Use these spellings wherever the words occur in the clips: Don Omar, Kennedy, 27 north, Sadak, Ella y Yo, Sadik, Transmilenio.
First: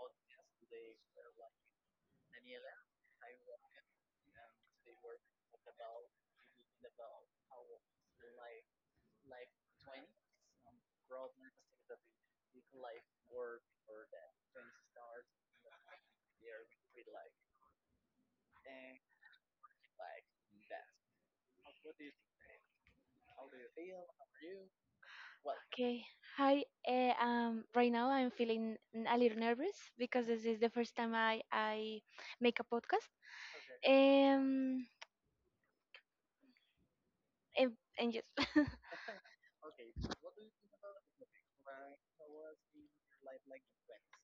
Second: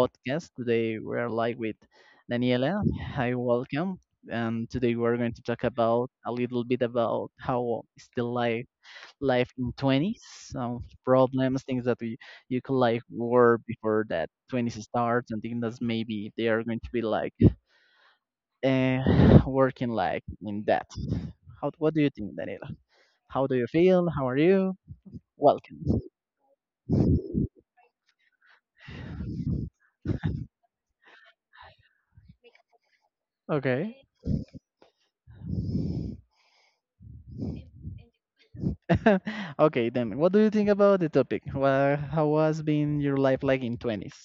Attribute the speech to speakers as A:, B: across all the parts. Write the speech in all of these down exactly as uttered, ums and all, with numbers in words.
A: podcast. Today we're live with Daniela. Hi, welcome. And today we're going to talk about a little bit about how is the life life in twenties, some problems, things that we you could like were before that twenties starts, and things that maybe they are going to be like uh, working like in that. How what do you think, Daniela? How do you feel? How are you? Welcome.
B: Okay. Hi. Uh, um, right now I'm feeling n- a little nervous because this is the first time I, I make a podcast.
A: Okay.
B: Um, and, and yes.
A: Okay, then what do you think about the topic? Well, how has been your life like in twenties?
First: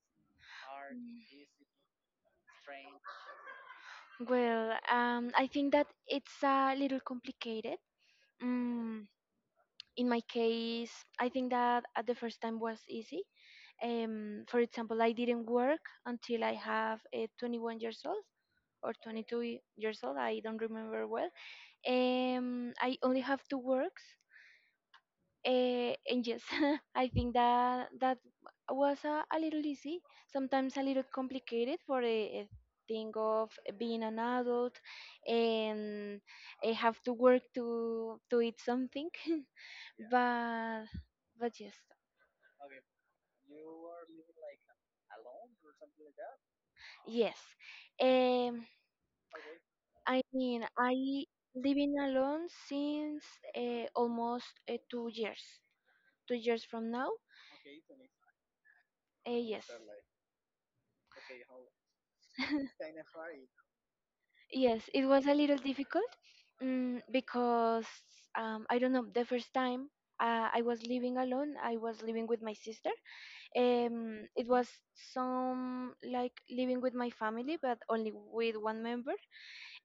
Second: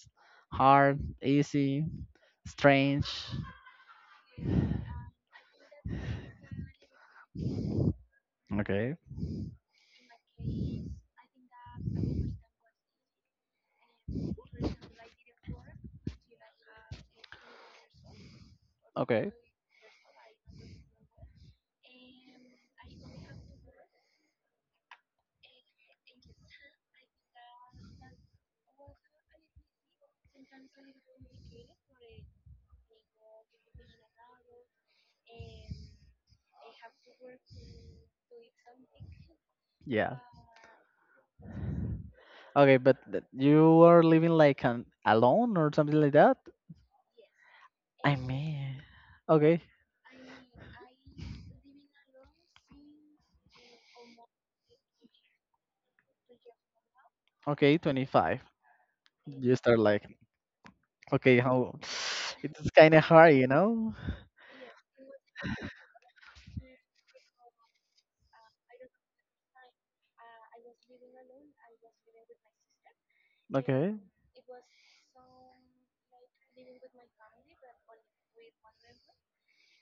A: Hard, easy, strange?
B: Well, um, I think that it's a little complicated.
A: Okay,
B: Mm, in my case, I think that at the first time was easy. Um, for example, I didn't work until I have uh, twenty-one years old or
A: okay,
B: twenty-two years old. I don't remember well. Um, I only have two works, uh, and yes, I think that that was a, a little easy, sometimes a little complicated for a, a thing of being an adult and I have to work to to eat something.
A: yeah.
B: but but yes,
A: Okay, but th- you are living like an alone or something like that?
B: yes.
A: I
B: Um,
A: mean, okay,
B: I mean, I living alone since uh, almost uh, two years, two years from now.
A: okay, twenty-five.
B: Uh,
A: You
B: yes.
A: start like, okay, how it's kind of hard, you know?
B: Yes, it was a little difficult mm, because um, I don't know. The first time uh, I was living alone, I was living with my sister.
A: Okay,
B: Um, it was some like living with my family, but only with one member.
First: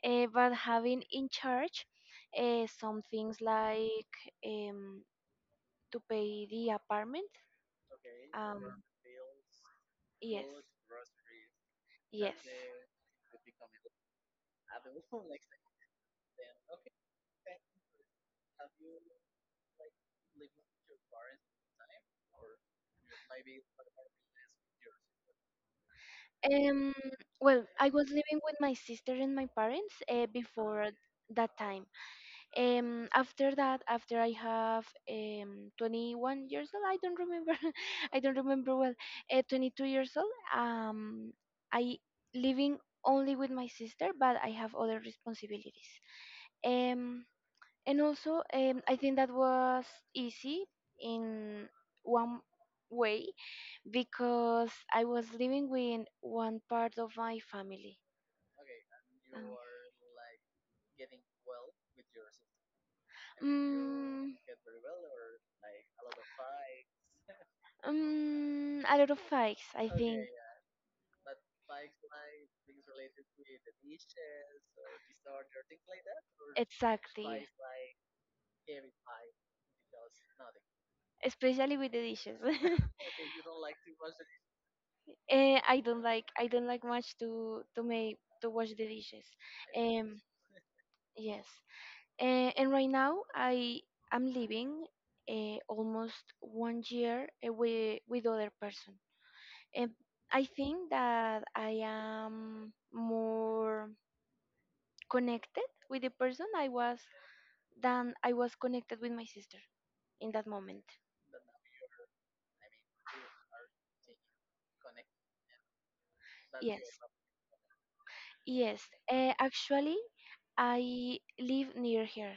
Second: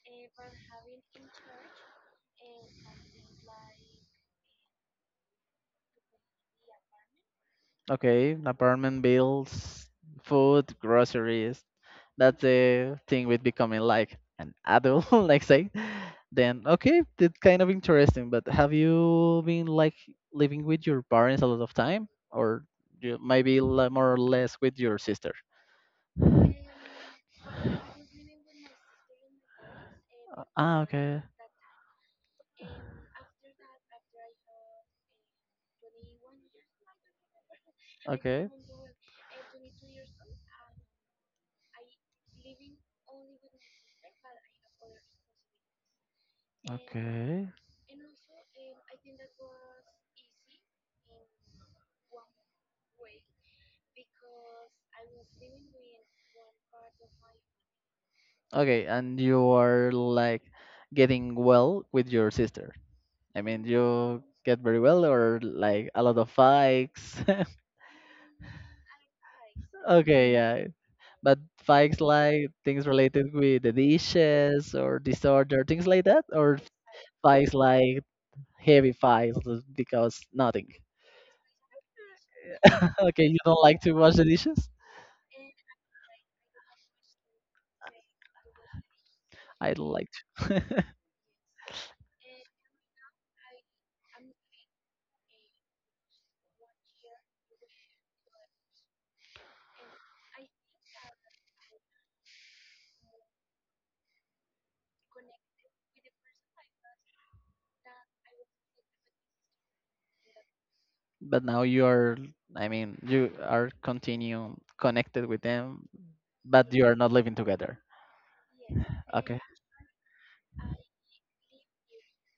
B: Uh, but having in charge uh, some things like um, to pay the apartment.
A: okay,
B: Um,
A: apartment bills,
B: yes,
A: food, groceries.
B: yes.
A: That's the thing with becoming like an adult, like say, then okay, that's kind of interesting. But have you been like living with your parents a lot of time, or you maybe li- more or less with your sister? Uh,
B: Um, well, I was living with my sister and my parents uh,
A: Ah,
B: before
A: okay,
B: that time. Um, after that, after I have um, twenty-one years old, I don't remember, I don't
A: okay,
B: remember well, uh, twenty-two years old, um, I living only with my sister, but I have other responsibilities. Um,
A: okay,
B: and also, um, I think that was easy in one way because I was living with one part of my family.
A: okay. And you
B: Um,
A: are like getting well with your sister. I mean, you
B: Mm,
A: get very well, or like a lot of fights.
B: mm, a lot of fights, I think.
A: Okay, yeah. But fights like things related with the dishes or disorder, things like that, or
B: Exactly.
A: fights like heavy fights because nothing.
B: Especially with the dishes.
A: Okay, you don't like to wash the dishes?
B: Eh, I don't like I don't like much to to make to wash the dishes.
A: I don't like
B: Um,
A: to.
B: yes. Eh, and right now I am living uh, almost one year away with other person. Um, I think that I am more connected with the person I was than I was connected with my sister in that moment.
A: But now you are, I mean, you are continue connected with them, but
B: Yes,
A: you are not living together.
B: yes. Uh,
A: Okay.
B: actually, I live near here,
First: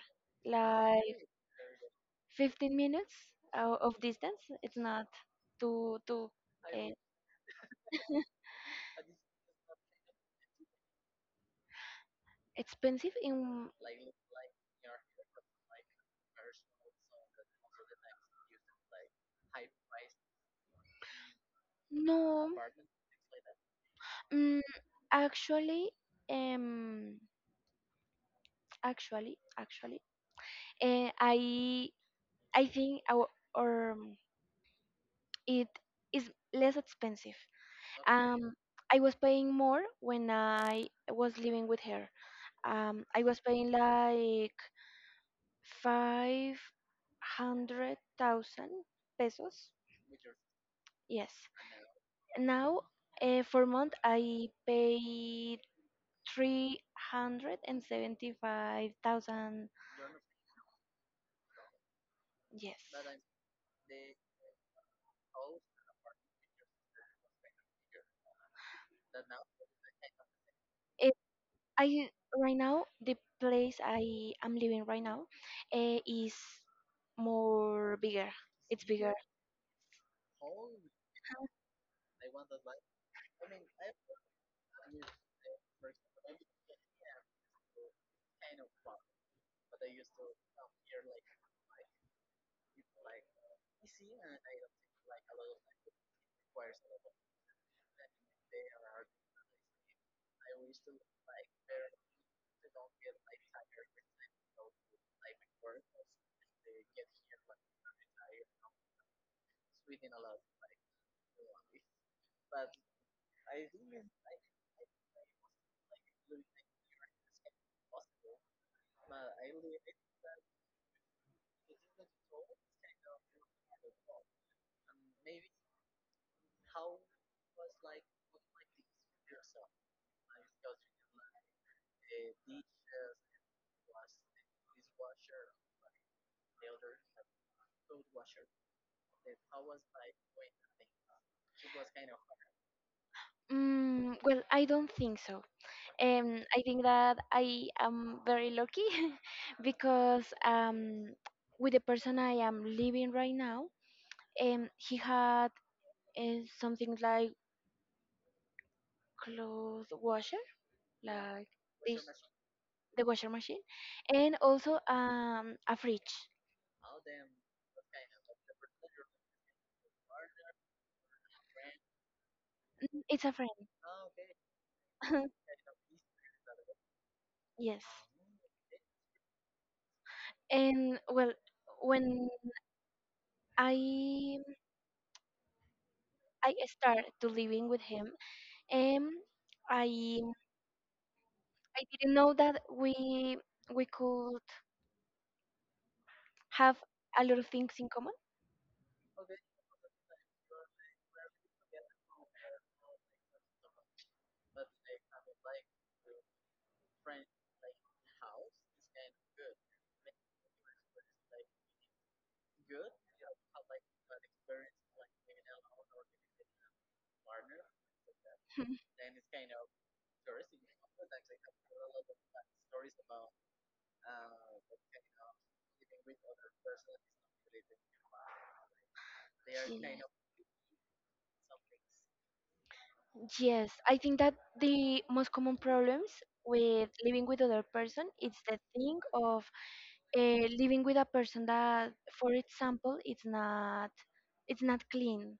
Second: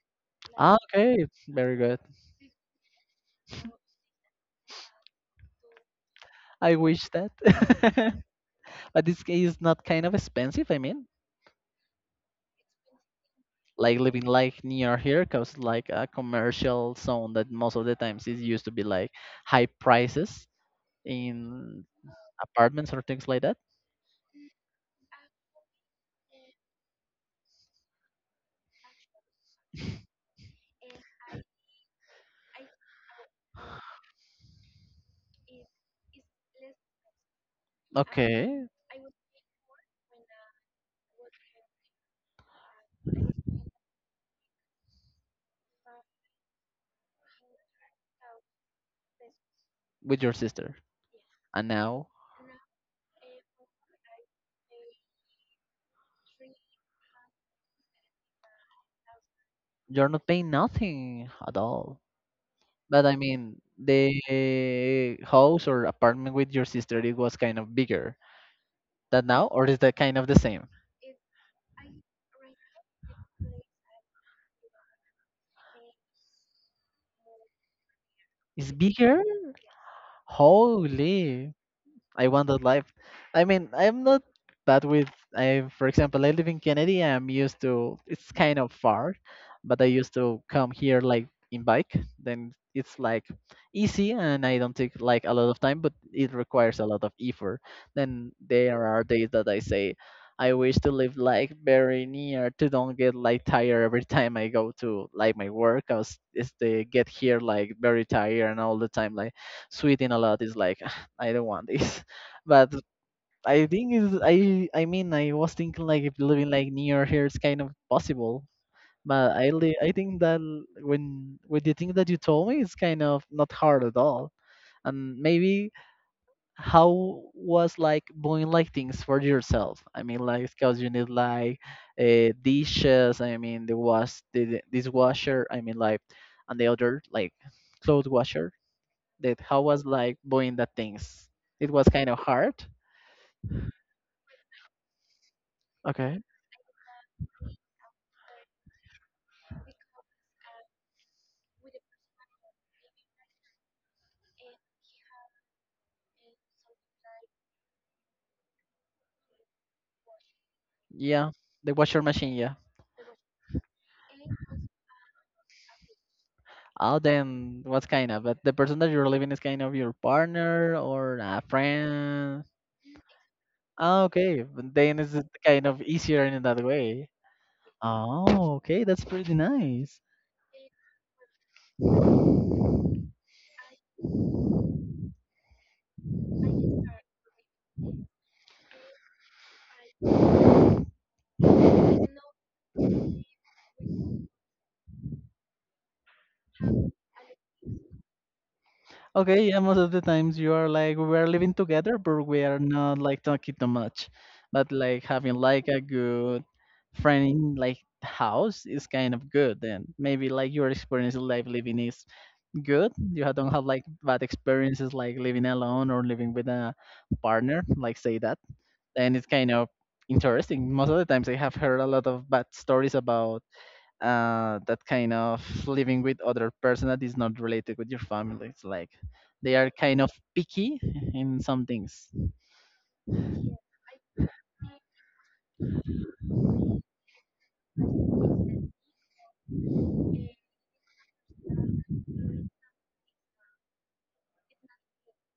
A: Ah,
B: like
A: okay, very good.
B: fifteen minutes o- of distance. It's not too too
A: I
B: uh,
A: wish that. But this is not kind of expensive, I mean.
B: expensive. In
A: Like living like near here because like a commercial zone that most of the times is used to be like high prices in
B: no,
A: apartments or things like that.
B: mm, actually, um, actually, actually, and I I think our, our um, it is less expensive. Um,
A: Okay
B: I was paying more when I was living with her. Um, I was paying like five hundred thousand pesos.
A: with your sister
B: Yes.
A: and now
B: Now, uh, for month, I pay three hundred and seventy-five thousand.
A: you're not paying nothing at all,
B: Yes.
A: but I mean the house or apartment with your sister it was kind of bigger than now or is that kind of the same?
B: I Right now, the place I am living right now uh, is more bigger.
A: It's
B: It's bigger.
A: bigger. Holy, I want that life. I mean, I'm not bad with. I, for example, I live in Kennedy. I'm used to. It's kind of far, but I used to come here like in bike. Then it's like easy, and I don't take like a lot of time, but it requires a lot of effort. Then there are days that I say, I wish to live like very near to don't get like tired every time I go to like my work. I was is they get here like very tired and all the time like sweating a lot is like I don't want this. But I think is I I mean I was thinking like if living like near here is kind of possible. But I li- I think that l- when with the thing that you told me, it's kind of not hard at all. And maybe how was like buying like things for yourself? I mean, like because you need like uh, dishes. I mean, the wash the the dishwasher. I mean, like and the other like clothes washer. That how was like buying that things? It was kind of hard.
B: Mm, well, I don't think so. Um, I think that I am very lucky because um, with the person I am living right now, um, he had uh, something like clothes washer,
A: Yeah,
B: like
A: the
B: this,
A: washer machine. Yeah.
B: the washer machine, and also um, a fridge.
A: Oh, then what's kind of? But the person that you're living is kind of your partner or a friend.
B: It's a friend.
A: Oh, okay. But then it's kind of easier in that way.
B: Yes.
A: Oh, okay. That's pretty nice.
B: And well, when i i started to living with him, um i i didn't know that we we could have a lot of things in common.
A: Okay, yeah, most of the times you are like we are living together, but we are not like talking too much. But like having like a good friend in like house is kind of good. Then maybe like your experience in life living is good. You ha- don't have like bad experiences like living alone or living with a partner, like say that. And it's kind of interesting. Most of the times I have heard a lot of bad stories about uh, that kind of living with other person that is not related with your family. It's like they are kind of picky in some things.
B: Yes, I think that the most common problems with living with other person is the thing of uh, living with a person that, for example, it's not it's not clean,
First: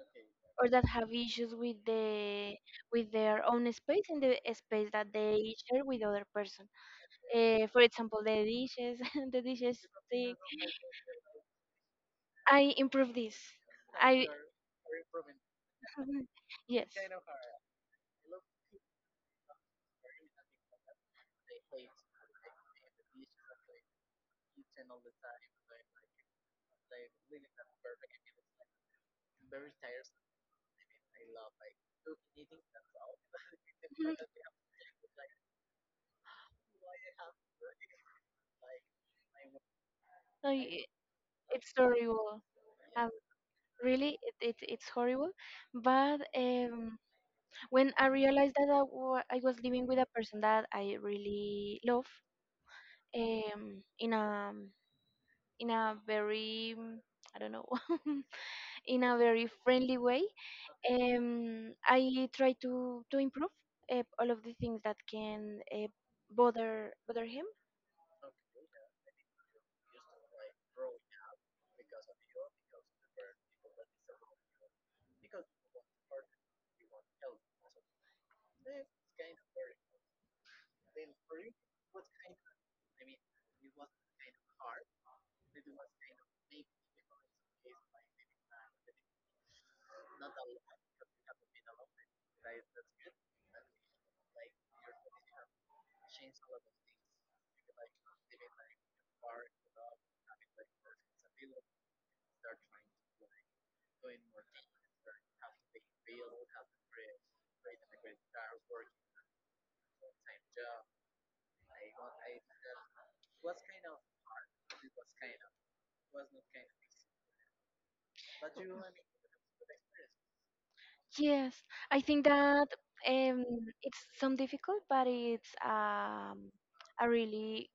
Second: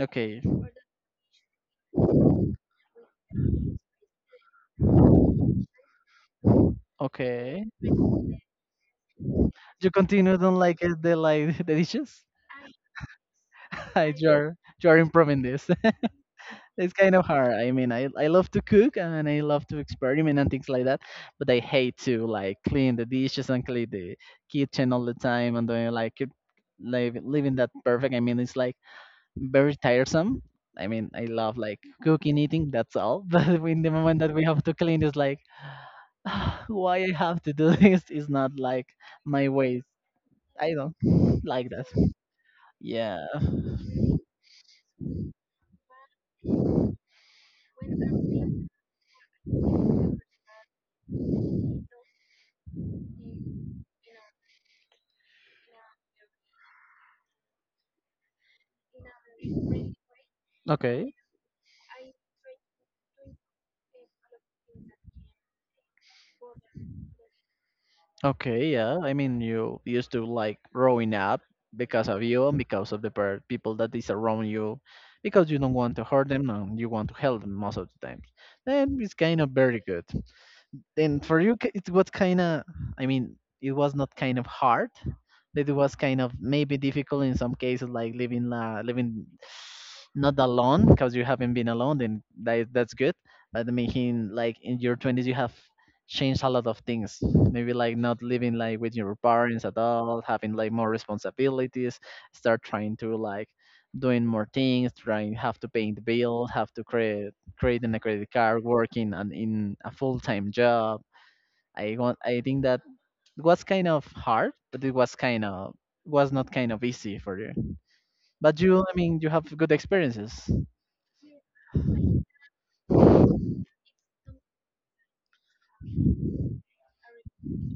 A: Okay,
B: or that have issues with the with their own space and the space that they share with other person.
A: okay.
B: Uh, for example, the dishes, the dishes
A: You
B: thing.
A: continue don't like it, the like the dishes.
B: I improve this.
A: Hi,
B: I
A: you are you are improving this.
B: yes.
A: It's kind of hard. I mean, I I love to cook and I love to experiment and things like that, but I hate to like clean the dishes and clean the kitchen all the time and doing like keep live, living that perfect. I mean, it's like very tiresome. I mean, I love like cooking, eating. That's all. But in the
B: Mhm.
A: moment that we have to clean, it's like why I have to do this is not like my ways.
B: No,
A: I
B: y-
A: don't like
B: it's
A: that.
B: horrible. Um,
A: Yeah.
B: Really, it, it, it's horrible. But um, when I realized that I wa- I was living with a person that I really love, um, in a in a very, mm, I don't know, in a very friendly way.
A: Okay.
B: Um, I try to to improve uh, all of the things that can uh, bother bother him.
A: Okay, yeah. I mean, you used to like growing up because of you and because of the per- people that is around you, because you don't want to hurt them and you want to help them most of the times. Then it's kind of very good. Then for you, k- it was kind of, I mean, it was not kind of hard, it was kind of maybe difficult in some cases, like living uh, living not alone because you haven't been alone, then that, is- that's good. But I mean, like in your twenties, you have changed a lot of things. Maybe like not living like with your parents at all, having like more responsibilities, start trying to like doing more things, trying have to pay the bill, have to create creating a credit card, working and in a full time job. I want I think that it was kind of hard, but it was kind of was not kind of easy for you. But you, I mean, you have good experiences.
B: Yes, I think that um, it's some difficult, but it's um, a really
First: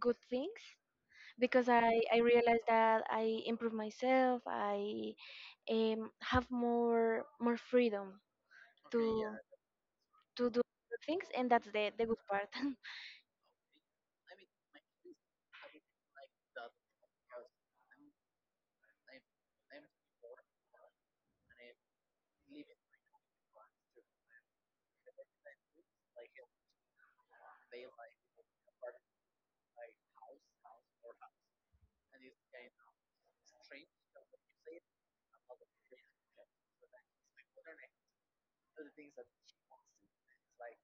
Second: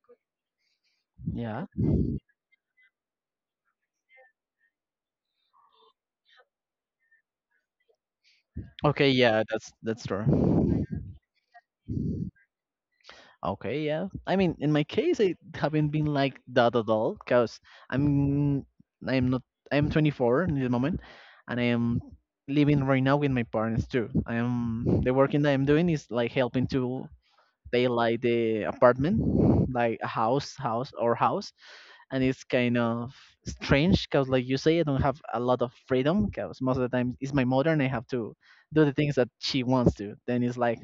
B: good thing
A: Yeah.
B: because I, I realized that I improve myself. I um, have more more freedom
A: Okay.
B: to.
A: Yeah. That's that's
B: to do
A: true.
B: other things, and that's the the good part.
A: Okay. Yeah. I mean, in my case, I haven't been like that at all because I'm I'm not I'm twenty-four in this moment, and I am living right now with my parents too. I am the working that I'm doing is like helping to pay like the apartment, like a house, house or house, and it's kind of strange because like you say I don't have a lot of freedom because most of the time it's my mother and I have to do the things that she wants to then it's like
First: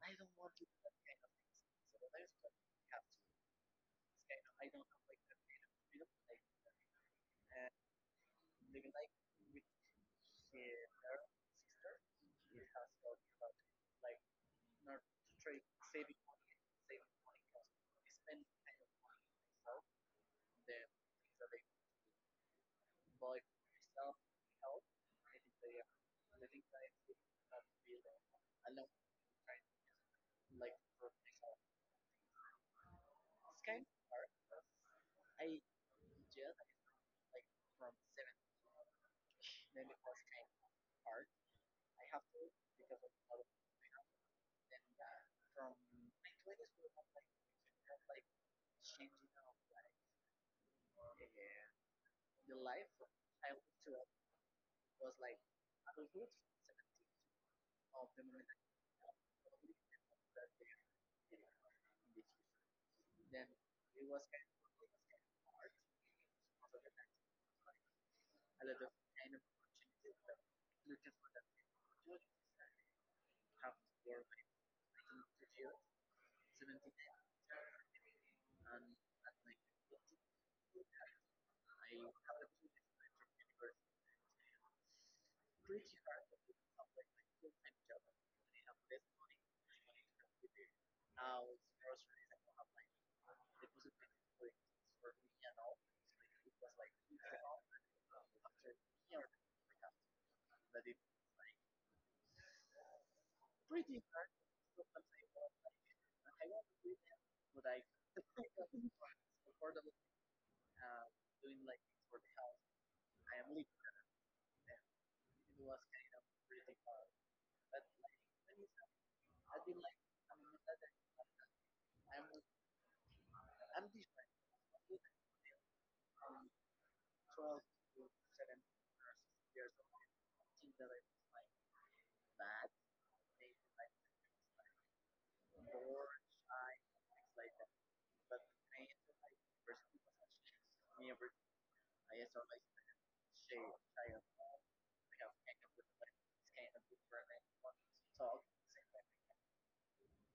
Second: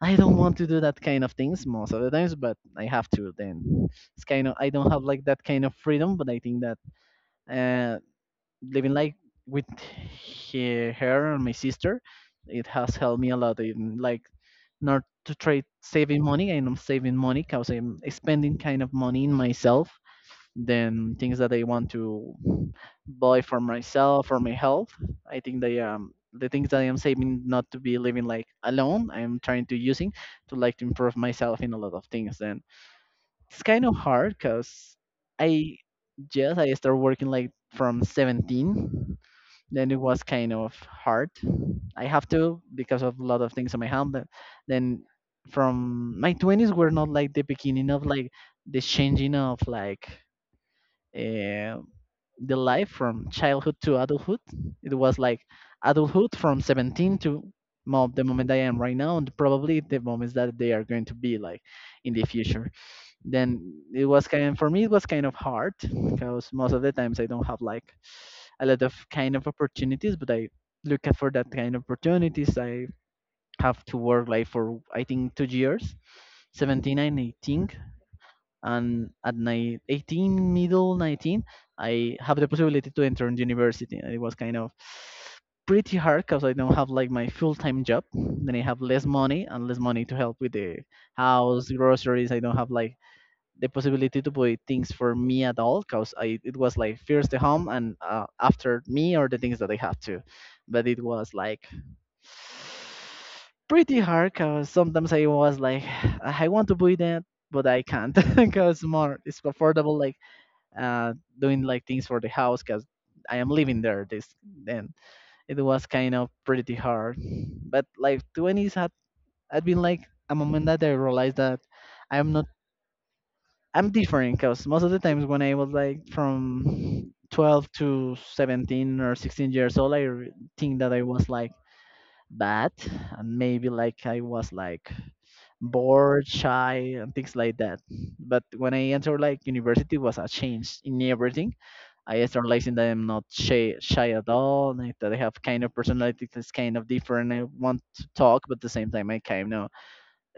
A: I don't want to do that kind of things most of the times but I have to then it's kind of I don't have like that kind of freedom but I think that uh living like with he, her and my sister it has helped me a lot in like not to try saving money and I'm saving money because I'm spending kind of money in myself than things that I want to buy for myself for my health. I think they um the things that I am saving not to be living like alone. I am trying to using to like to improve myself in a lot of things. And it's kind of hard because I just I started working like from seventeen. Then it was kind of hard. I have to because of a lot of things on my hand. But then from my twenties were not like the beginning of like the changing of like uh, the life from childhood to adulthood. It was like adulthood from seventeen to mo- the moment I am right now, and probably the moments that they are going to be like in the future. Then it was kind for me, it was kind of hard because most of the times I don't have like a lot of kind of opportunities, but I look at for that kind of opportunities. I have to work like for I think two years, 17 and 18 and at nine, eighteen middle nineteen I have the possibility to enter in university and it was kind of pretty hard because I don't have like my full-time job then I have less money and less money to help with the house groceries I don't have like the possibility to buy things for me at all because I it was like first the home and uh, after me or the things that I have to but it was like pretty hard because sometimes I was like, I want to do that, but I can't because more it's comfortable like uh doing like things for the house because I am living there. This then it was kind of pretty hard, but like twenties had had been like a moment that I realized that I'm not I'm different, because most of the times when I was like from twelve to seventeen or sixteen years old, I re- think that I was like bad, and maybe like i was like bored, shy, and things like that. But when I entered like university, was a change in everything. I started realizing that I'm not shy, shy at all, like, that I have kind of personality that's kind of different. I want to talk, but at the same time I kind of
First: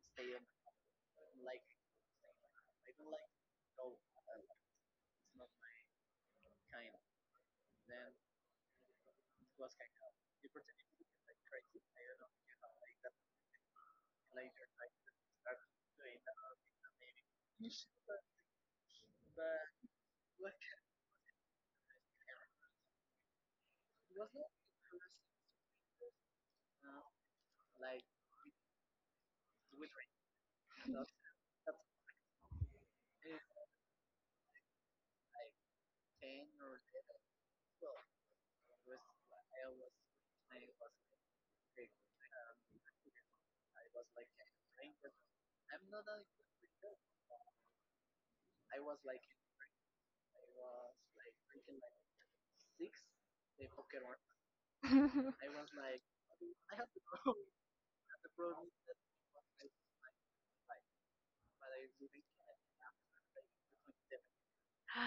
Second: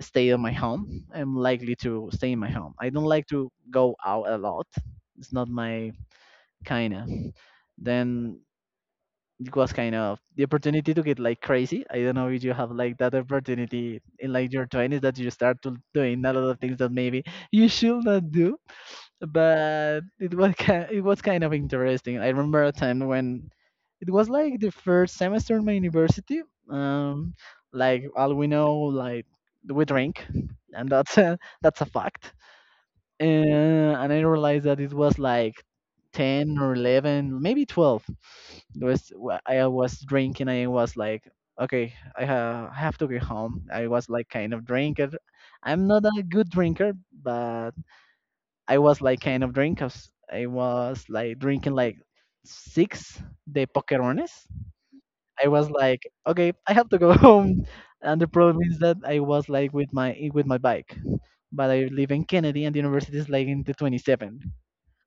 A: stay in my home. I'm likely to stay in my home. I don't like to go out a lot. It's not my kind of. Then it was kind of the opportunity to get like crazy. I don't know if you have like that opportunity in like your twenties, that you start to doing a lot of things that maybe you should not do. But it was ki- it was kind of interesting. I remember a time when it was like the first semester in my university. Um, like all we know, like, we drink, and that's a, that's a fact. And and I realized that it was like ten or eleven, maybe twelve. It was wh- I was drinking. I was like, okay, I ha- have to go home. I was like kind of drinker. I'm not a good drinker, but I was like kind of drinker. I was like drinking like six de pokerones. I was like, okay, I have to go home. And the problem is that I was like with my with my bike, but I live in Kennedy, and the university is like in the twenty-seven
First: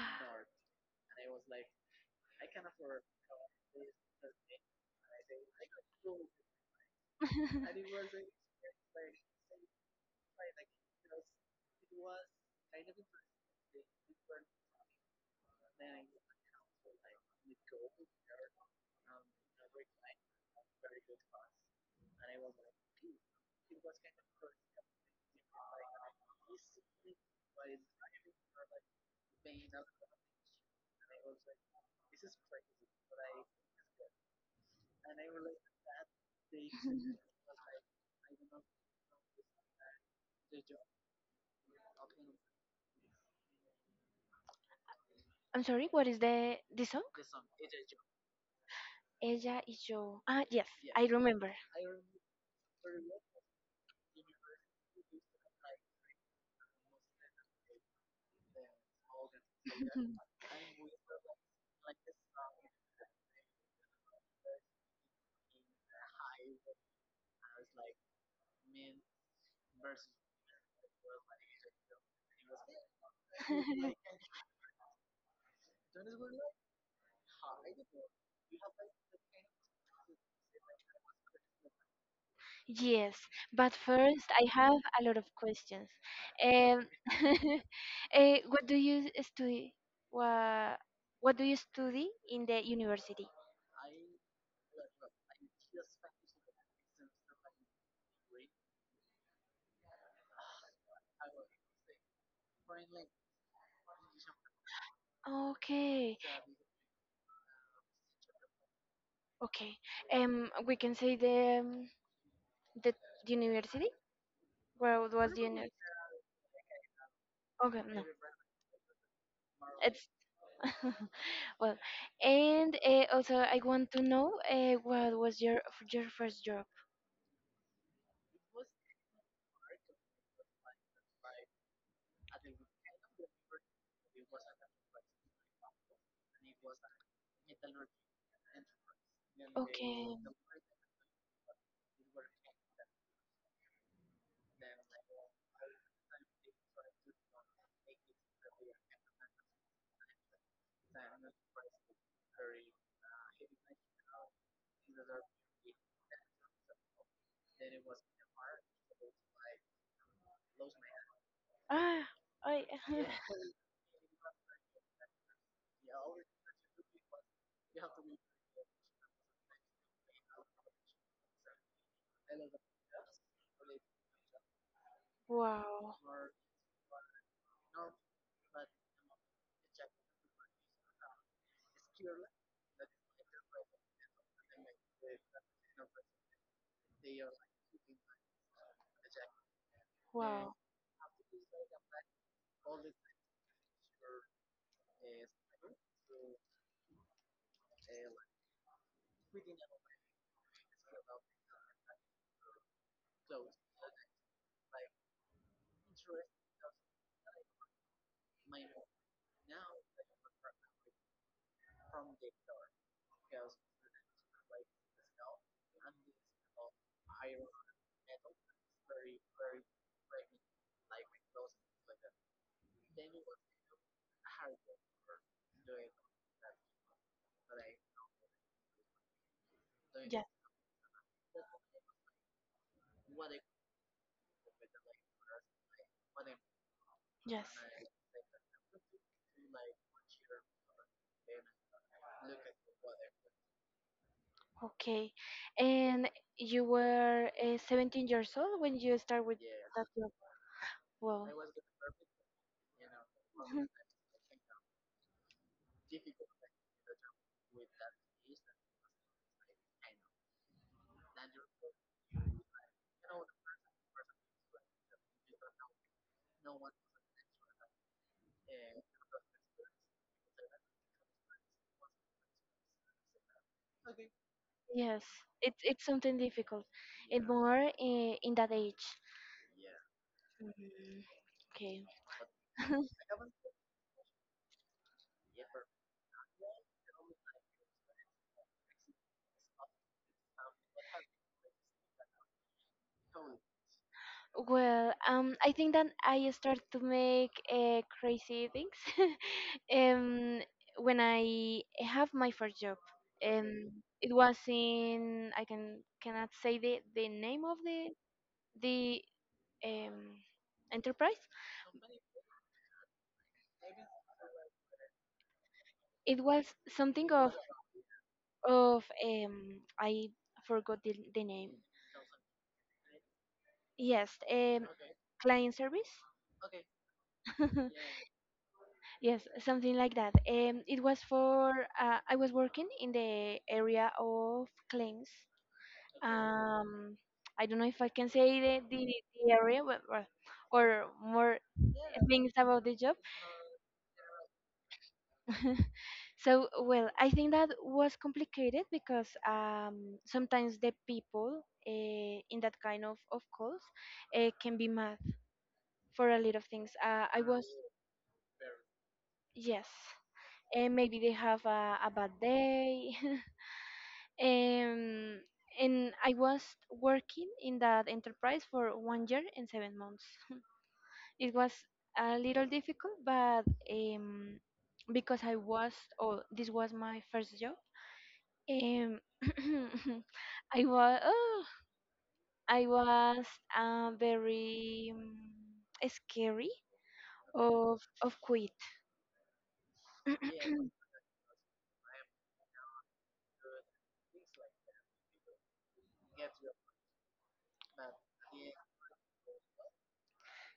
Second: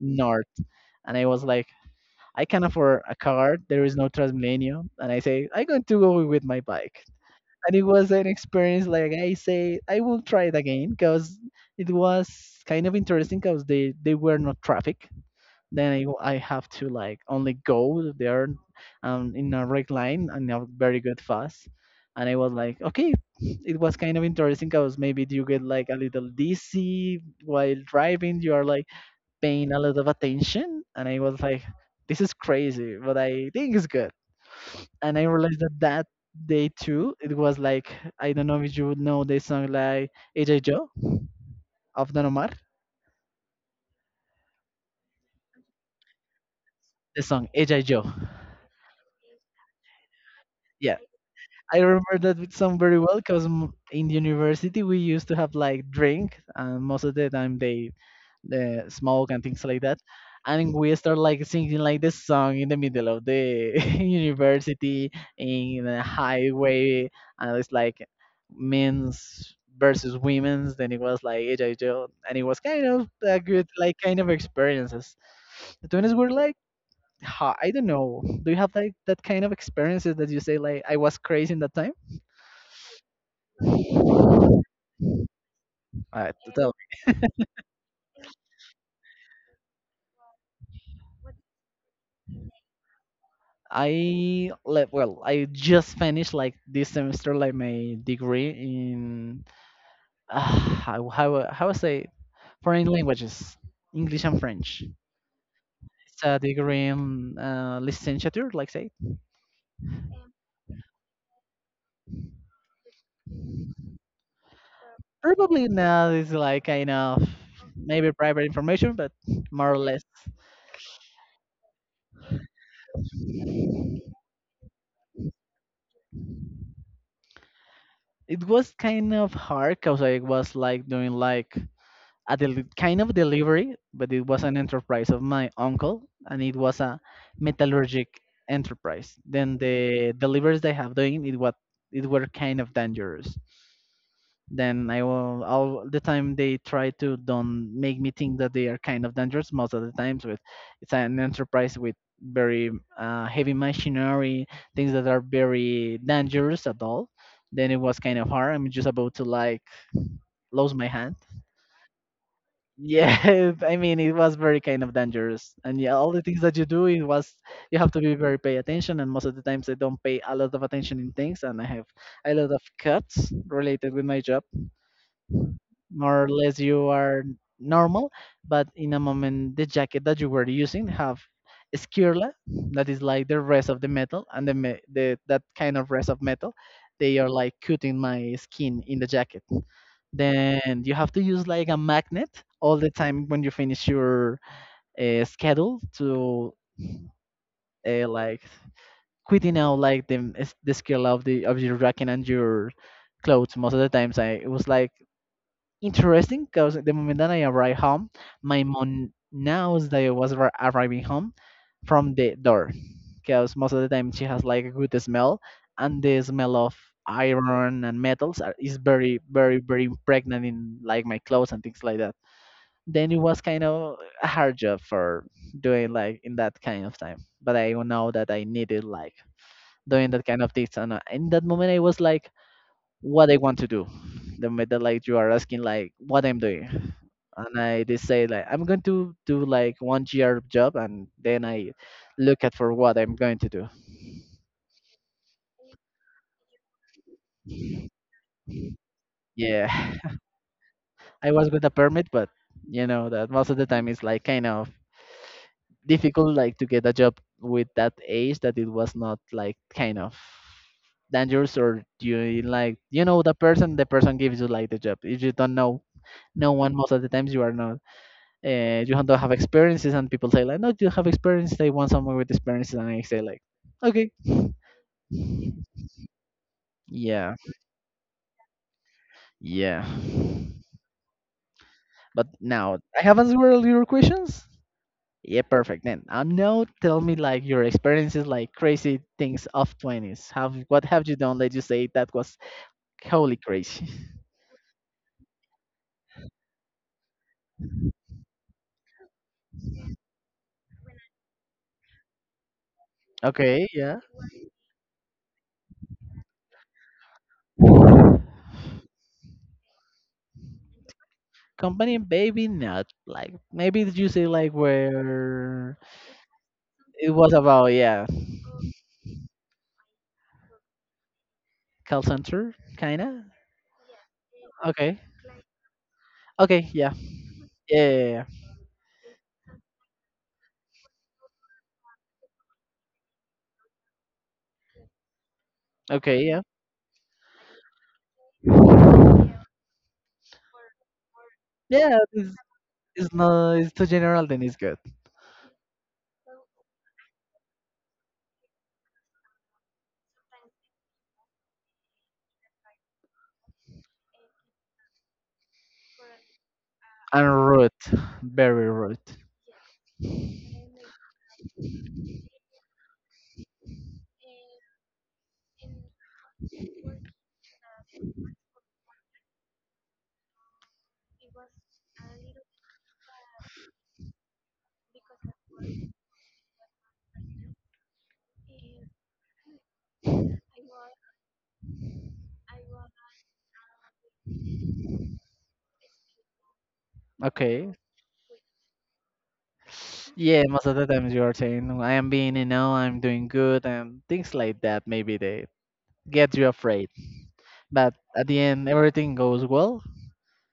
A: north. And I was like, I can't afford a car. There is no Transmilenio. And I say, I'm going to go with my bike. And it was an experience like I say, I will try it again because it was kind of interesting because they, they were not traffic. Then I, I have to like only go there, um, in a right line and a very good fast. And I was like, okay, it was kind of interesting because maybe you get like a little dizzy while driving. You are like paying a lot of attention, and I was like, this is crazy, but I think it's good. And I realized that that day too, it was like, I don't know if you would know the song like Ella y Yo of Don Omar,
B: I'm sorry, what is the the song?
A: the song Ella y Yo.
B: Ella y yo. Ah, yes,
A: Yeah,
B: I remember.
A: I remember that with some very well because in the university we used to have like drink, and most of the time they uh, smoke and things like that. And we start like singing like this song in the middle of the university, in a highway, and it's like men's versus women's. Then it was like ella y yo, and it was kind of a good, like, kind of experiences. The twins were like, ha- I don't know. Do you have like that kind of experiences that you say like I was crazy in that time?
B: Yes, but first I have a lot of questions.
A: Uh, totally.
B: Um, eh, what do you study? What, what do you study in the university?
A: I like, well, I just finished like this semester like my degree in uh, how how how I say, foreign languages, English and French.
B: Okay,
A: It's a degree in uh, licenciature, like say.
B: okay. Um, we can say the um, the university. Where was the
A: Probably
B: university?
A: now is like kind of
B: Okay, no.
A: maybe private information, but more or less.
B: It's well, and uh, also I want to know uh, what was your your first job?
A: It was kind of hard because I was like doing like a deli- kind of delivery, but it was an enterprise of my uncle, and it was a metallurgic enterprise. Then the
B: Okay.
A: deliveries they have doing it what it were kind of dangerous. Then I will all the time they try to don't make me think that they are kind of dangerous most of the times with it's an enterprise with very uh, heavy machinery, things that are very dangerous at all. Then it was kind of hard. I'm just about to like lose my hand.
B: Ah, I
A: Yeah, I mean, it was very kind of dangerous, and yeah, all the things that you do, it was you have to be very pay attention, and most of the times I don't pay a lot of attention in things, and I have a lot of cuts related with my job.
B: wow,
A: More or less you are normal, but in a moment the jacket that you were using have skirla, that is like the rest of the metal, and the, me- the that kind of rest of metal, they are like cutting my skin in the jacket.
B: wow.
A: Then you have to use like a magnet all the time when you finish your uh, schedule to uh, like quitting out like the m- s- the skirla of the of your jacket and your clothes most of the times. I it was like interesting because the moment that I arrived home, my mom knows that I was arri- arriving home from the door, because most of the time she has like a good smell, and the smell of iron and metals are, is very very very impregnant in like my clothes and things like that. Then it was kind of a hard job for doing like in that kind of time, but I know that I needed like doing
B: Yes,
A: that kind of things. And uh, in that moment I was like what I want to do. The moment that, like, you are asking like what I'm doing,
B: yes.
A: and I decide like I'm going to do like one year job and then I look at for what I'm going to do.
B: Okay, and you were uh, seventeen years old when you start with
A: Yeah,
B: that job. Wow.
A: I was with a permit, but you know that most of the
B: Mhm.
A: time it's like kind of difficult, like to get a job with that age, that it was not like kind of dangerous, or you, like, you know the person. The person gives you like the job. If you don't know no one, most of the times you are not uh, you don't have experiences, and people say like, no, you have experience, they want someone with experiences, and I say like, okay.
B: Yes, it's it's something difficult, and
A: Yeah,
B: more uh, in that age.
A: yeah.
B: Mm, okay.
A: But now I have answered all your questions. Yeah, perfect. Then uh, now tell me like your experiences, like crazy things of twenties. Have what have you done? Let you say that was wholly crazy.
B: Well, um, I think that I start to make uh, crazy things um, when I have my first job.
A: Okay,
B: Um,
A: yeah.
B: it was in, I can cannot say the, the name of the the um, enterprise.
A: Company baby not like maybe did you say like where
B: It was
A: it
B: something
A: was
B: of
A: about, yeah,
B: of um, I forgot the, the name.
A: call center kinda.
B: Yes, um,
A: Okay.
B: client service.
A: Okay, yeah. Yeah, yeah, yeah.
B: Yes, something like that. Um, it was for, uh, I was working in the area of claims.
A: Okay, yeah.
B: Um, I don't know if I can say the, the, the area, but, or, or more
A: Yeah,
B: things
A: it's,
B: about the job.
A: it's not, it's too general, then it's good.
B: So, well, I think that was complicated because um, sometimes the people, uh, in that kind of, of calls, uh, can be mad for a lot of things. Uh, I
A: And
B: was,
A: rude, very rude.
B: yes, and maybe they have a, a bad day. Um, and I was working in that enterprise for one year and seven months. It was a little difficult, but um, because I was, oh, this was my first job. Um, I was, oh, I was uh, very, um, scary
A: Okay.
B: of of quit.
A: Yeah, most of the times you are saying, "No, I am being, you know, I'm doing good and things like that. Maybe they get you afraid. But at the end, everything goes well."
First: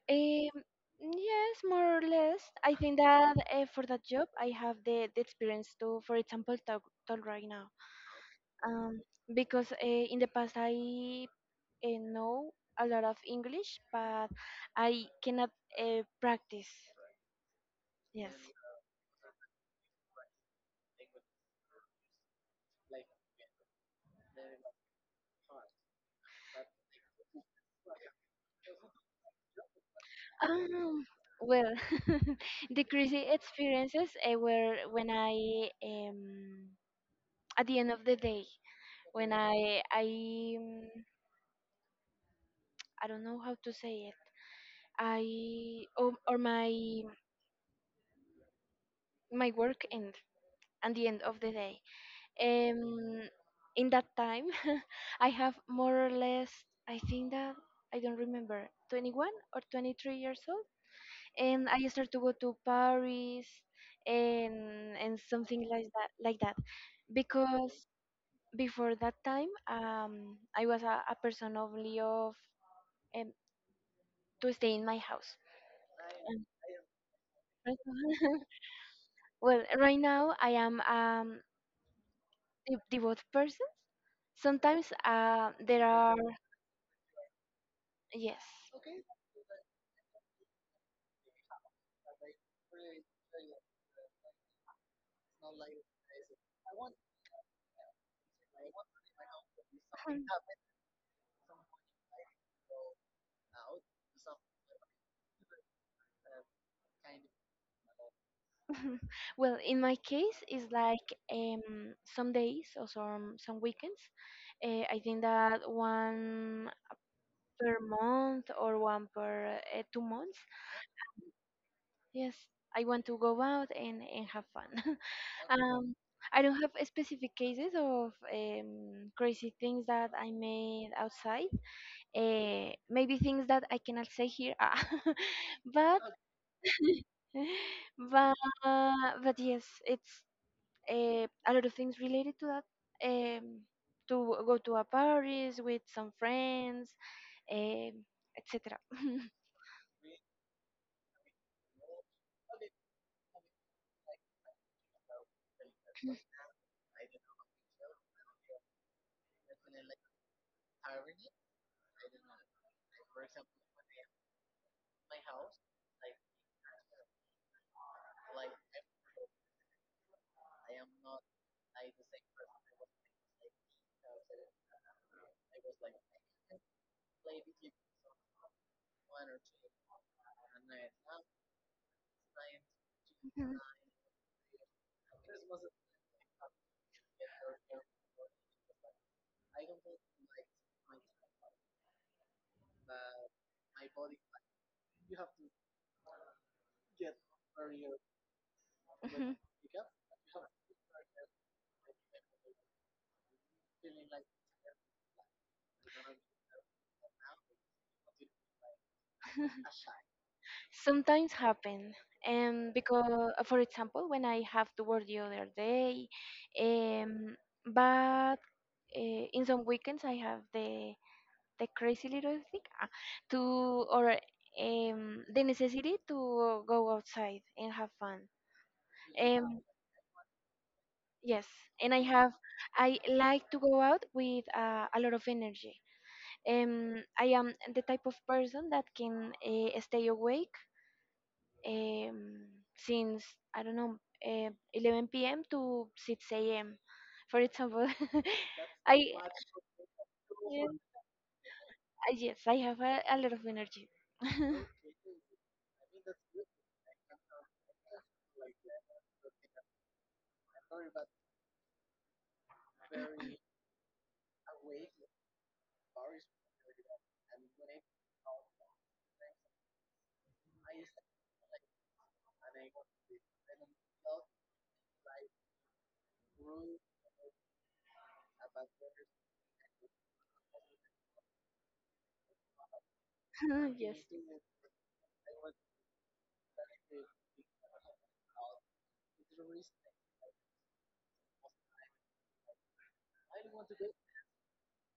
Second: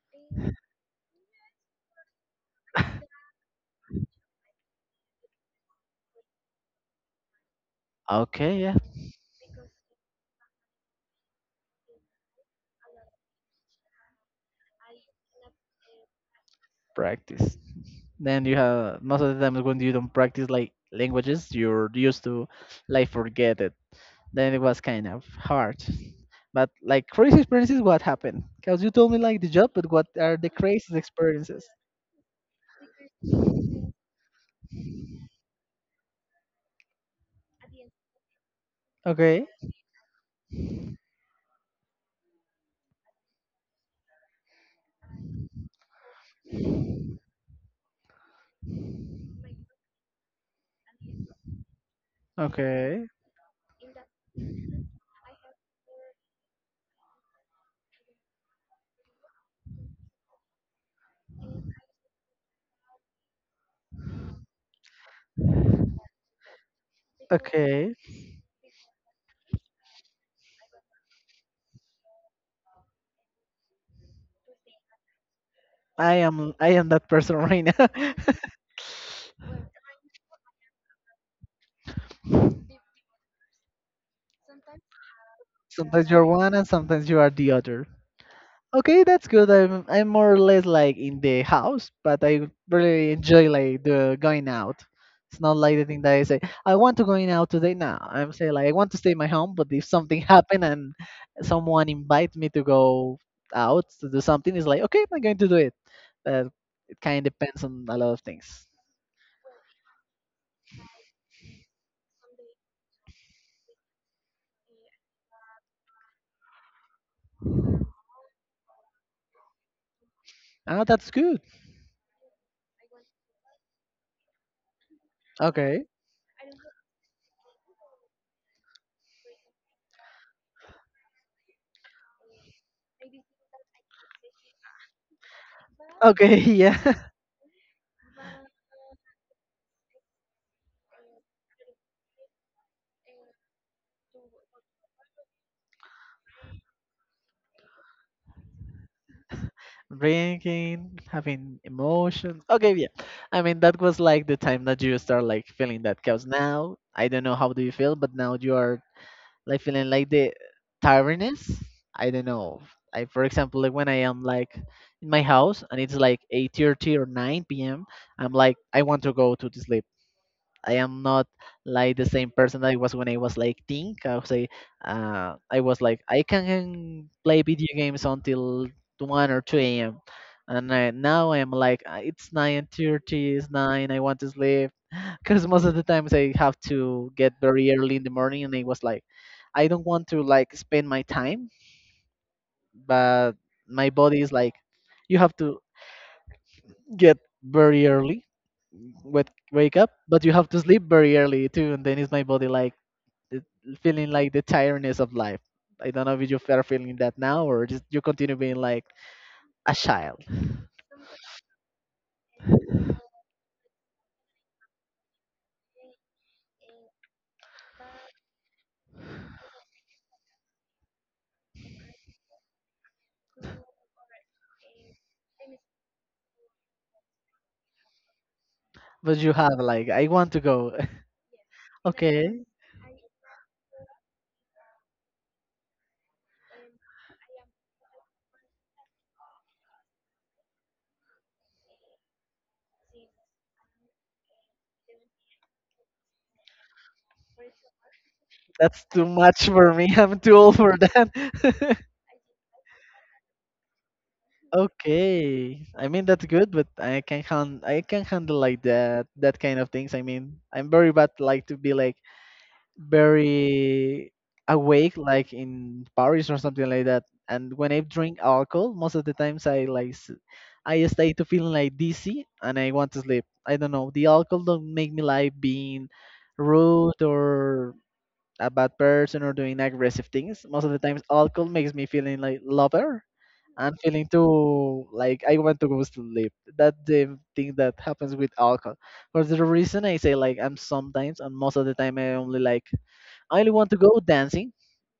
B: Um, yes, more or less. I think that uh, for that job, I have the, the experience to, for example, talk, talk right now.
A: Okay, yeah.
B: um, because uh, in the past I uh, know a lot of English, but I cannot uh, practice.
A: Practice.
B: Yes.
A: Then you have, most of the times when you don't practice like languages, you're used to like forget it. Then it was kind of hard. But like crazy experiences, what happened? Because you told me like the job, but what are the craziest
B: Um,
A: experiences?
B: well, the crazy experiences uh, were when I, um, at the end of the day, when
A: Okay.
B: I I um, I don't know how to say it. I or, or my my work end at the end of the day.
A: Okay.
B: Um, in that time, I have, more or less, I think that I don't remember, twenty-one or twenty-three years old, and I started to go to Paris and and something like that, like that, because
A: Okay.
B: before that time, um, I was a, a person only of, um, to stay in my house.
A: I
B: And
A: am I am that person right now.
B: well, right now I am um a devout person. Sometimes uh, there
A: Sometimes
B: are
A: you're one and sometimes you are the other.
B: yes.
A: Okay, that's good. I'm I'm more or less like in the house, but I really enjoy like the going out. It's not like the thing that I say I want to going out today. Now I'm saying like I want to stay in my home, but if something happen and someone invite me to go out to do something, it's like, okay, I'm going to do it. But it kind of depends on a lot of things.
B: Well, in my case, it's like, um, some days or some some weekends. Uh, I think that one per month or one per, uh, two months.
A: Oh, that's good.
B: Yes, I want to go out and, and have fun.
A: Okay.
B: um, I don't have specific cases of, um, crazy things that I made outside. Uh, maybe things that I cannot say here. Ah. but
A: Okay, yeah.
B: but but yes, it's uh, a lot of things related to that. Um, to go to a Paris with some friends, um, et cetera
A: Drinking, having emotions. Okay, yeah. I mean, that was like the time that you start like feeling that. Cause now I don't know how do you feel, but now you are like feeling like the tiredness. I don't know. I, for example, like when I am like in my house and it's like eight thirty or nine p m, I'm like I want to go to sleep. I am not like the same person I was when I was like teen. I would say uh, I was like I can play video games until one or two a m. And I, now I'm like, "Uh, it's nine thirty, it's nine. I want to sleep because most of the times I have to get very early in the morning, and I was like, I don't want to like spend my time, but my body is like, you have to get very early with
B: Mhm.
A: wake up, but you have to sleep very early too." And then is my body like, the- feeling like the tiredness of life. I don't know if you are feeling that now or just you continue being like a child,
B: Sometimes happen, and because, for example, when I have to work the other day, um but uh, in some weekends I have the the crazy little thing, ah, to, or um the necessity to go outside and have fun.
A: but you have
B: um
A: like I want to go.
B: Yes, and I have
A: Okay,
B: I like to go out with uh, a lot of energy. Um, I am the type of person that can uh, stay awake, um, since I don't know, uh, eleven p m to six a m. For example,
A: that's
B: I
A: too much for me. I'm too old for
B: yes,
A: that.
B: I yes, I have a, a lot of energy.
A: Okay, I mean, that's good, but I can hand I can handle like that that kind of things. I mean I'm very bad like to be like very awake like in Paris or something like that. And when I drink alcohol, most of the times i like s- i stay to feeling like dizzy and I want to sleep. I don't know, the alcohol don't make me like being rude or a bad person or doing aggressive things. Most of the times alcohol makes me feeling like lover, and
B: Yes.
A: feeling too like I want to go to sleep. That's the thing that happens with alcohol. For the reason I say like I'm sometimes and most of the time I only like I only want to go dancing,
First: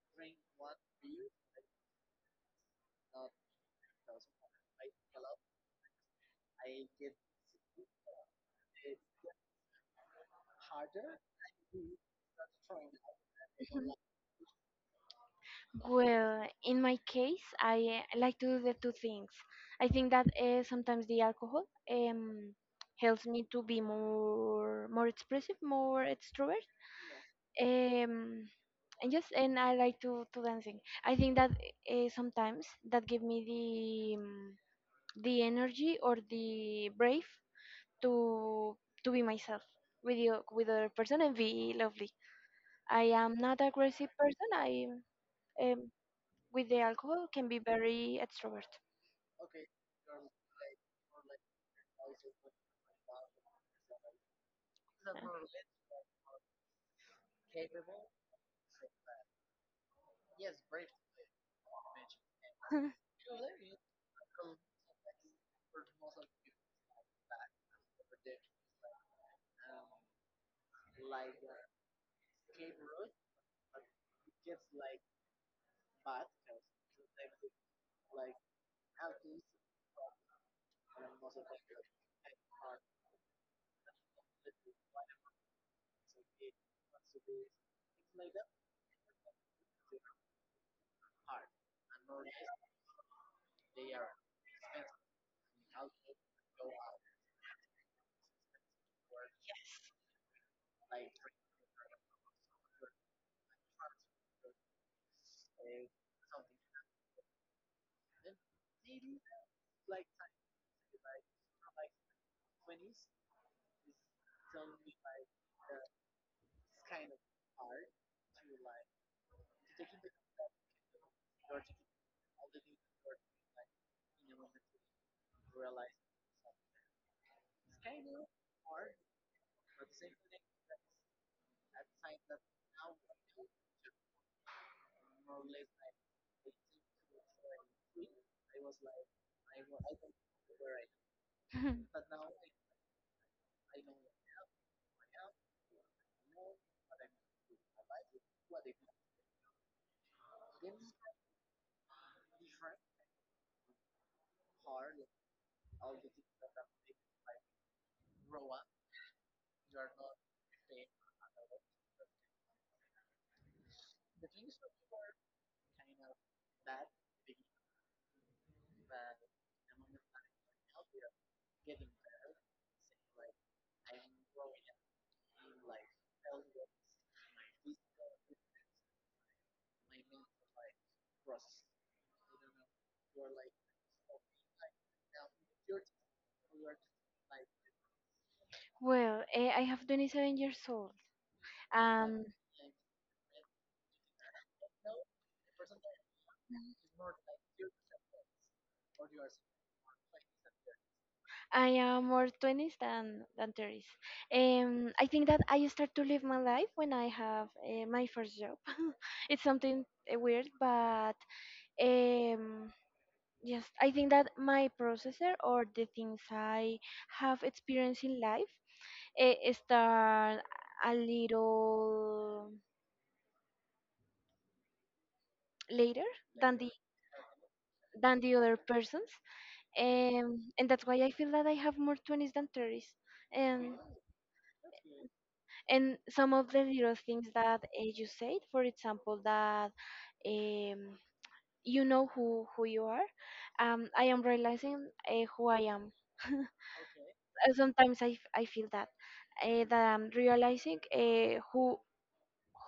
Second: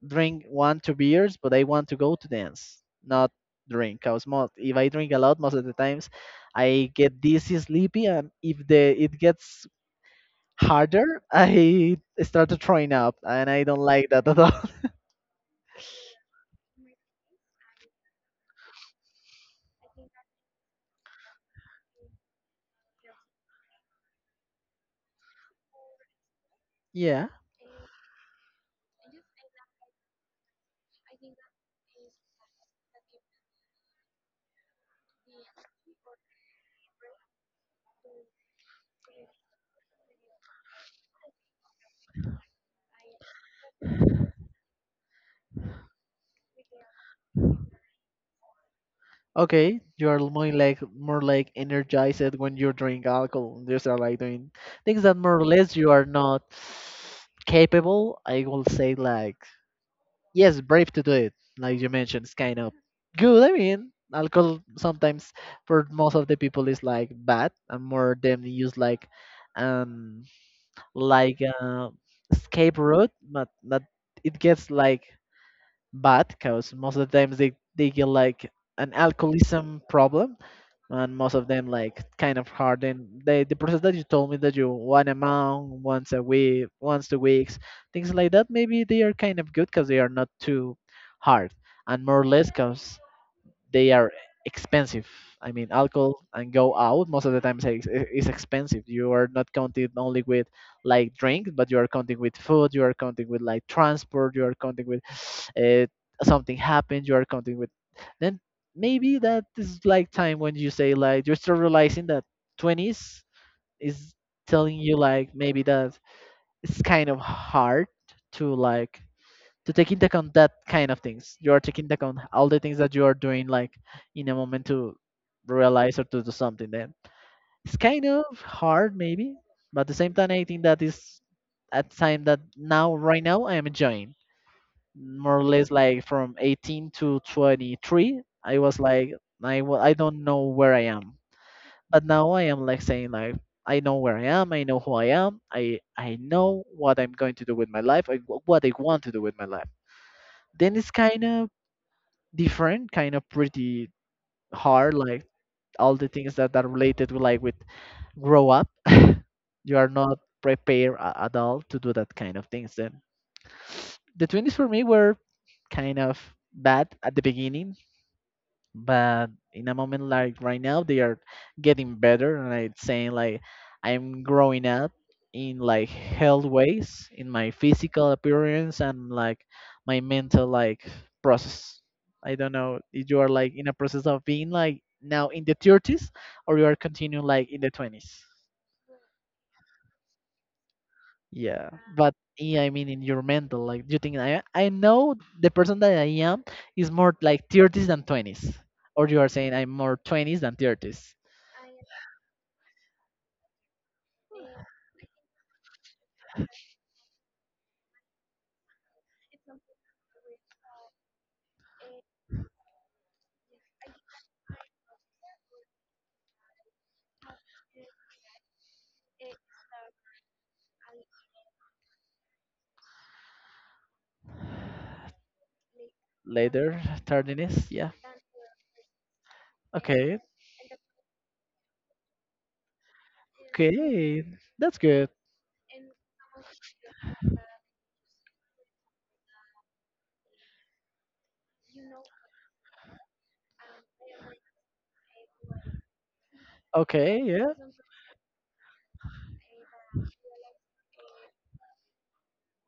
A: drink one, two beers, but I want to go to dance, not drink. Cause most, if I drink a lot, most of the times, I get dizzy, sleepy, and if the it gets harder, I start throwing up, and I don't like that at all.
B: Well, in my case, I uh, like to do the two things. I think that uh, sometimes the alcohol um, helps me to be more more expressive, more extrovert.
A: Yeah.
B: Um, and yes, and I like to, to dancing. I think that uh, sometimes that give me the um, the energy or the brave to to be myself with the, with other person and be lovely. I am not aggressive person. I am with the alcohol can be very extrovert.
A: Okay, you are more like more like energized when you drink alcohol. You start like doing things that more or less you are not capable. I will say like yes, brave to do it. Like you mentioned, it's kind of good. I mean, alcohol sometimes for most of the people is like bad, and more them use like um like uh, escape route, but but it gets like bad because most of the times they they get like an alcoholism problem, and most of them like kind of hard. And the, the process that you told me that you one a month, once a week, once two weeks, things like that maybe they are kind of good because they are not too hard, and more or less cause they are expensive. I mean, alcohol and go out most of the time is, ex- is expensive. You are not counting only with like drink, but you are counting with food. You are counting with like transport. You are counting with uh, something happened. You are counting with then maybe that is like time when you say like you're still realizing that twenties is telling you like maybe that it's kind of hard to like to take into account that kind of things. You are taking into account all the things that you are doing, like in a moment to realize or to do something. Then it's kind of hard, maybe, but at the same time, I think that is a time that now, right now, I am enjoying more or less like from eighteen to twenty-three. I was like, I, wa- I don't know where I am, but now I am like saying like. I know where I am. I know who I am. I I know what I'm going to do with my life. I, what I want to do with my life, then it's kind of different, kind of pretty hard, like all the things that are related with like with grow up. You are not prepared a- at all to do that kind of things. Then the twenties for me were kind of bad at the beginning, but in a moment like right now they are getting better and I am saying like I'm growing up in like health ways, in my physical appearance and like my mental like process. I don't know if you are like in a process of being like now in the thirties or you are continuing like in the twenties.
B: Well, eh, I have twenty-seven years old.
A: Yeah. But
B: Um,
A: yeah, I mean in your mental like you think i i know the person that I am is more like thirties than twenties, or you are saying I'm more twenties than thirties.
B: I am more twenties than than thirties. Um, I think that I start to live my life when I have uh, my first job. It's something uh, weird, but um, yes, I think that my processor, or the things I have experienced in life, uh, start a little later than the
A: Later. Tardiness, yeah.
B: than the other persons,
A: Okay.
B: um, and that's why I feel that I have more twenties than thirties. And
A: Okay, that's good.
B: and some of the little things that uh, you said, for example, that, um, you know who who you are, um, I am realizing uh, who I am.
A: Okay,
B: Uh,
A: yeah.
B: sometimes i, f- I feel that, uh, that I'm realizing uh, who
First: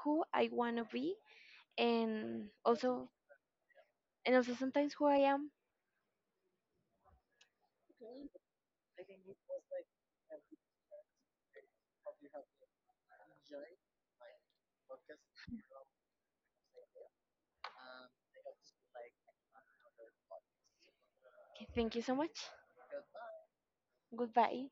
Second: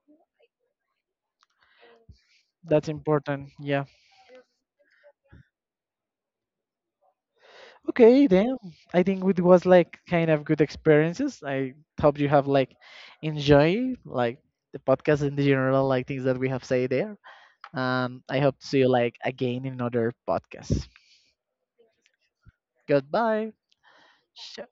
B: who I want to be, and
A: That's
B: also
A: important, yeah.
B: and also sometimes who I am.
A: Okay, then I think it was like kind of good experiences. I hope you have like enjoy like the podcast in the general like things that we have say there. um I hope to see you like again in another podcast.
B: Okay, thank you so much.
A: Goodbye.
B: Goodbye.